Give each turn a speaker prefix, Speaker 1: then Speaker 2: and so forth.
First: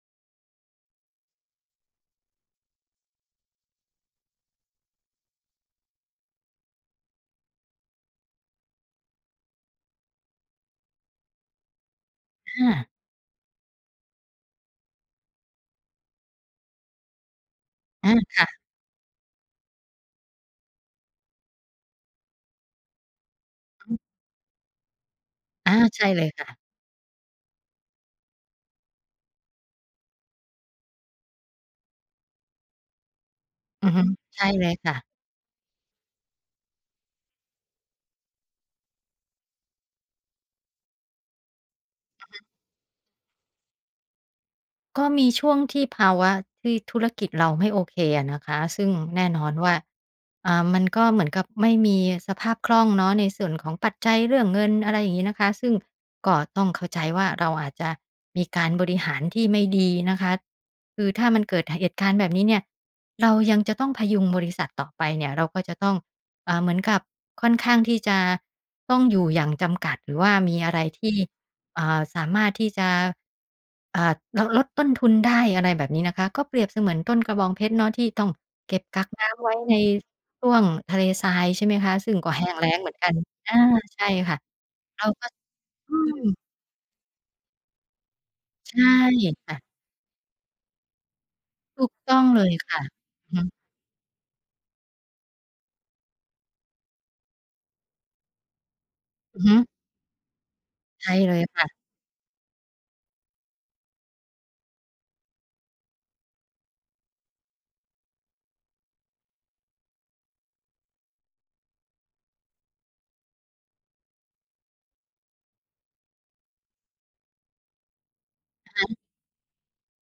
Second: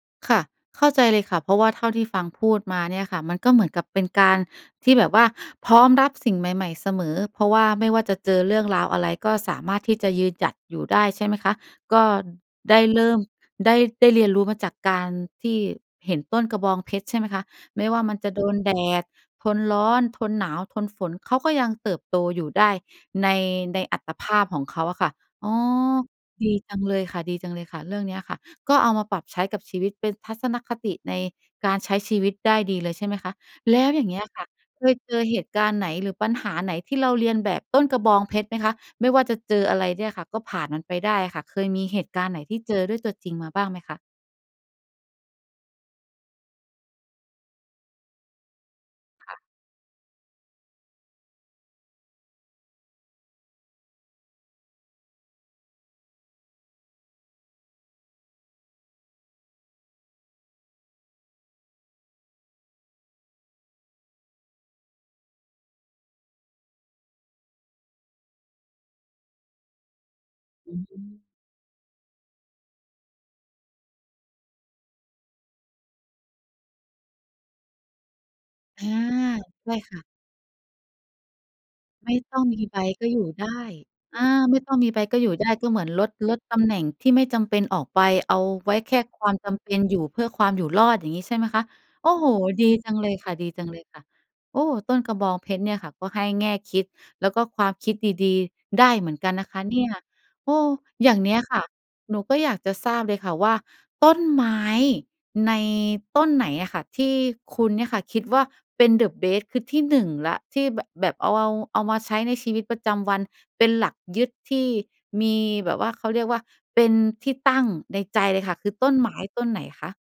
Speaker 1: ค่ะ เข้าใจเลยค่ะ เพราะว่าเท่าที่ฟังพูดมาเนี่ยค่ะ มันก็เหมือนกับเป็นการที่แบบว่าพร้อมรับสิ่งใหม่ ๆ เสมอ เพราะว่าไม่ว่าจะเจอเรื่องราวอะไรก็สามารถที่จะยืนหยัดอยู่ได้ใช่ไหมคะ? ก็
Speaker 2: ค่
Speaker 1: ได้
Speaker 2: ะ
Speaker 1: เริ่ม ได้ ได้เรียนรู้มาจากการที่เห็นต้นกระบองเพชรใช่ไหมคะ ไม่ว่า
Speaker 2: อา
Speaker 1: มันจะ
Speaker 2: ค
Speaker 1: โด
Speaker 2: ่ะ
Speaker 1: นแดด ทนร้อน ทนหนาว ทนฝน เขาก็ยังเติบโตอยู่ได้ ใน ในอัตภาพของเขาอะค่ะ อ๋อ
Speaker 2: อา ใช่เลยค
Speaker 1: ด
Speaker 2: ่ะ
Speaker 1: ีจังเลยค่ะ ดีจังเลยค่ะ เรื่องเนี้ยอะค่ะ ก็เอามาปรับใช้กับชีวิตเป็นทัศนคติในการใช้ชีวิตได้ดีเลยใช่ไหมคะ แล
Speaker 2: อ
Speaker 1: ้
Speaker 2: ื
Speaker 1: ว
Speaker 2: อฮ
Speaker 1: อ
Speaker 2: ึ
Speaker 1: ย่างเงี้ย
Speaker 2: ใ
Speaker 1: ค
Speaker 2: ช
Speaker 1: ่
Speaker 2: ่
Speaker 1: ะ
Speaker 2: เลย
Speaker 1: เค
Speaker 2: ค่
Speaker 1: ย
Speaker 2: ะ
Speaker 1: เจอเหตุการณ์ไหนหรือปัญหาไหนที่เราเลียนแบบต้นกระบองเพชรไหมคะ? ไม่ว่าจะเจออะไรเนี่ยค่ะ ก็ผ่านมันไปได้อะค่ะ เคยมีเหตุก
Speaker 2: อื
Speaker 1: าร
Speaker 2: อ
Speaker 1: ณ์
Speaker 2: ฮ
Speaker 1: ไหน
Speaker 2: ึ
Speaker 1: ที่เจอด้วยตัวจริงมาบ้างไหมคะ?
Speaker 2: ก็มีช่วงที่ภาวะที่ธุรกิจเราไม่โอเคอะนะคะ ซึ่งแน่
Speaker 1: ค่
Speaker 2: น
Speaker 1: ะ
Speaker 2: อนว่า อ่า มันก็เหมือนกับไม่มีสภาพคล่องเนาะ ในส่วนของปัจจัยเรื่องเงิน อะไรอย่างงี้นะคะ ซึ่งก็ต้องเข้าใจว่า เราอาจจะมีการบริหารที่ไม่ดีนะคะ คือถ้ามันเกิดเหตุการณ์แบบนี้เนี้ย เรายังจะต้องพยุงบริษัทต่อไปเนี่ย เราก็จะต้อง อ่า เหมือนกับค่อนข้างที่จะต้องอยู่อย่างจำกัด หรือว่ามี
Speaker 1: อ
Speaker 2: อะ
Speaker 1: ื
Speaker 2: ไรที่
Speaker 1: ม
Speaker 2: อ่า สามารถที่จะ อ่า ลด ลดต้นทุนได้ อะไรแบบนี้นะคะ ก็เปรียบเหมือนต้นกระบองเพชรเนาะ ที่ต้องเก็
Speaker 1: อ
Speaker 2: บ
Speaker 1: า
Speaker 2: กักน้ำไว้
Speaker 1: ใช
Speaker 2: ใน
Speaker 1: ่ค่ะ
Speaker 2: ช่วงทะเลทรายใช่ไหมคะ ซ
Speaker 1: ไม
Speaker 2: ึ่
Speaker 1: ่
Speaker 2: งก็
Speaker 1: ต้
Speaker 2: แ
Speaker 1: อ
Speaker 2: ห
Speaker 1: ง
Speaker 2: ้ง
Speaker 1: มี
Speaker 2: แล้
Speaker 1: ใบ
Speaker 2: งเหมือน
Speaker 1: ก
Speaker 2: ก
Speaker 1: ็
Speaker 2: ัน
Speaker 1: อยู่ได
Speaker 2: อา
Speaker 1: ้
Speaker 2: ใช่
Speaker 1: อา
Speaker 2: ค่ะ
Speaker 1: ไม่ต้องมีใบ
Speaker 2: เรา
Speaker 1: ก็
Speaker 2: ก็
Speaker 1: อยู่ได้ ก็เหมือน
Speaker 2: อื
Speaker 1: ลด ล
Speaker 2: ม
Speaker 1: ดตำแหน่งที่ไม่จำเป็นออกไป เอาไ
Speaker 2: ใ
Speaker 1: ว
Speaker 2: ช
Speaker 1: ้
Speaker 2: ่
Speaker 1: แค่ความจ
Speaker 2: ค่ะ
Speaker 1: ำเป็นอยู่เพื่อความอยู่รอด อย่างงี้ใช่ไหมคะ?
Speaker 2: ถูก
Speaker 1: โอ
Speaker 2: ต
Speaker 1: ้
Speaker 2: ้อ
Speaker 1: โ
Speaker 2: ง
Speaker 1: ฮ
Speaker 2: เลย
Speaker 1: ดี
Speaker 2: ค่ะ
Speaker 1: จังเลยค่ะ
Speaker 2: อือ
Speaker 1: ดี
Speaker 2: ฮึ
Speaker 1: จังเลยค่ะ โอ้ ต้นกระบองเพชรเนี่ยค่ะ ก็ให้แง่คิดแล้วก็ความคิดดี ๆ ได้เหมือนกัน
Speaker 2: อื
Speaker 1: น
Speaker 2: อ
Speaker 1: ะ
Speaker 2: ฮ
Speaker 1: ค
Speaker 2: ึ
Speaker 1: ะเนี้ย โอ้
Speaker 2: ใช
Speaker 1: อย
Speaker 2: ่
Speaker 1: ่างเน
Speaker 2: เล
Speaker 1: ี้
Speaker 2: ย
Speaker 1: ยค
Speaker 2: ค
Speaker 1: ่ะ
Speaker 2: ่ะ
Speaker 1: หนูก็อยากจะทราบเลยค่ะว่า ต้นไม้ในต้นไหนอะค่ะที่คุณเนี่ยค่ะ คิดว่าเป็นเดอะ เบส คือที่ 1 แล้ว ที่แบบ แบบเอา เอามาใช้ในชีวิตประจำวันเป็นหลักยึด ที่มีแบบว่าเขาเรียกว่าเป็นที่ตั้งในใจเลยค่ะ คื
Speaker 2: อะ
Speaker 1: อ
Speaker 2: ฮ
Speaker 1: ต้
Speaker 2: ะ
Speaker 1: นไม้ต้นไหนคะ?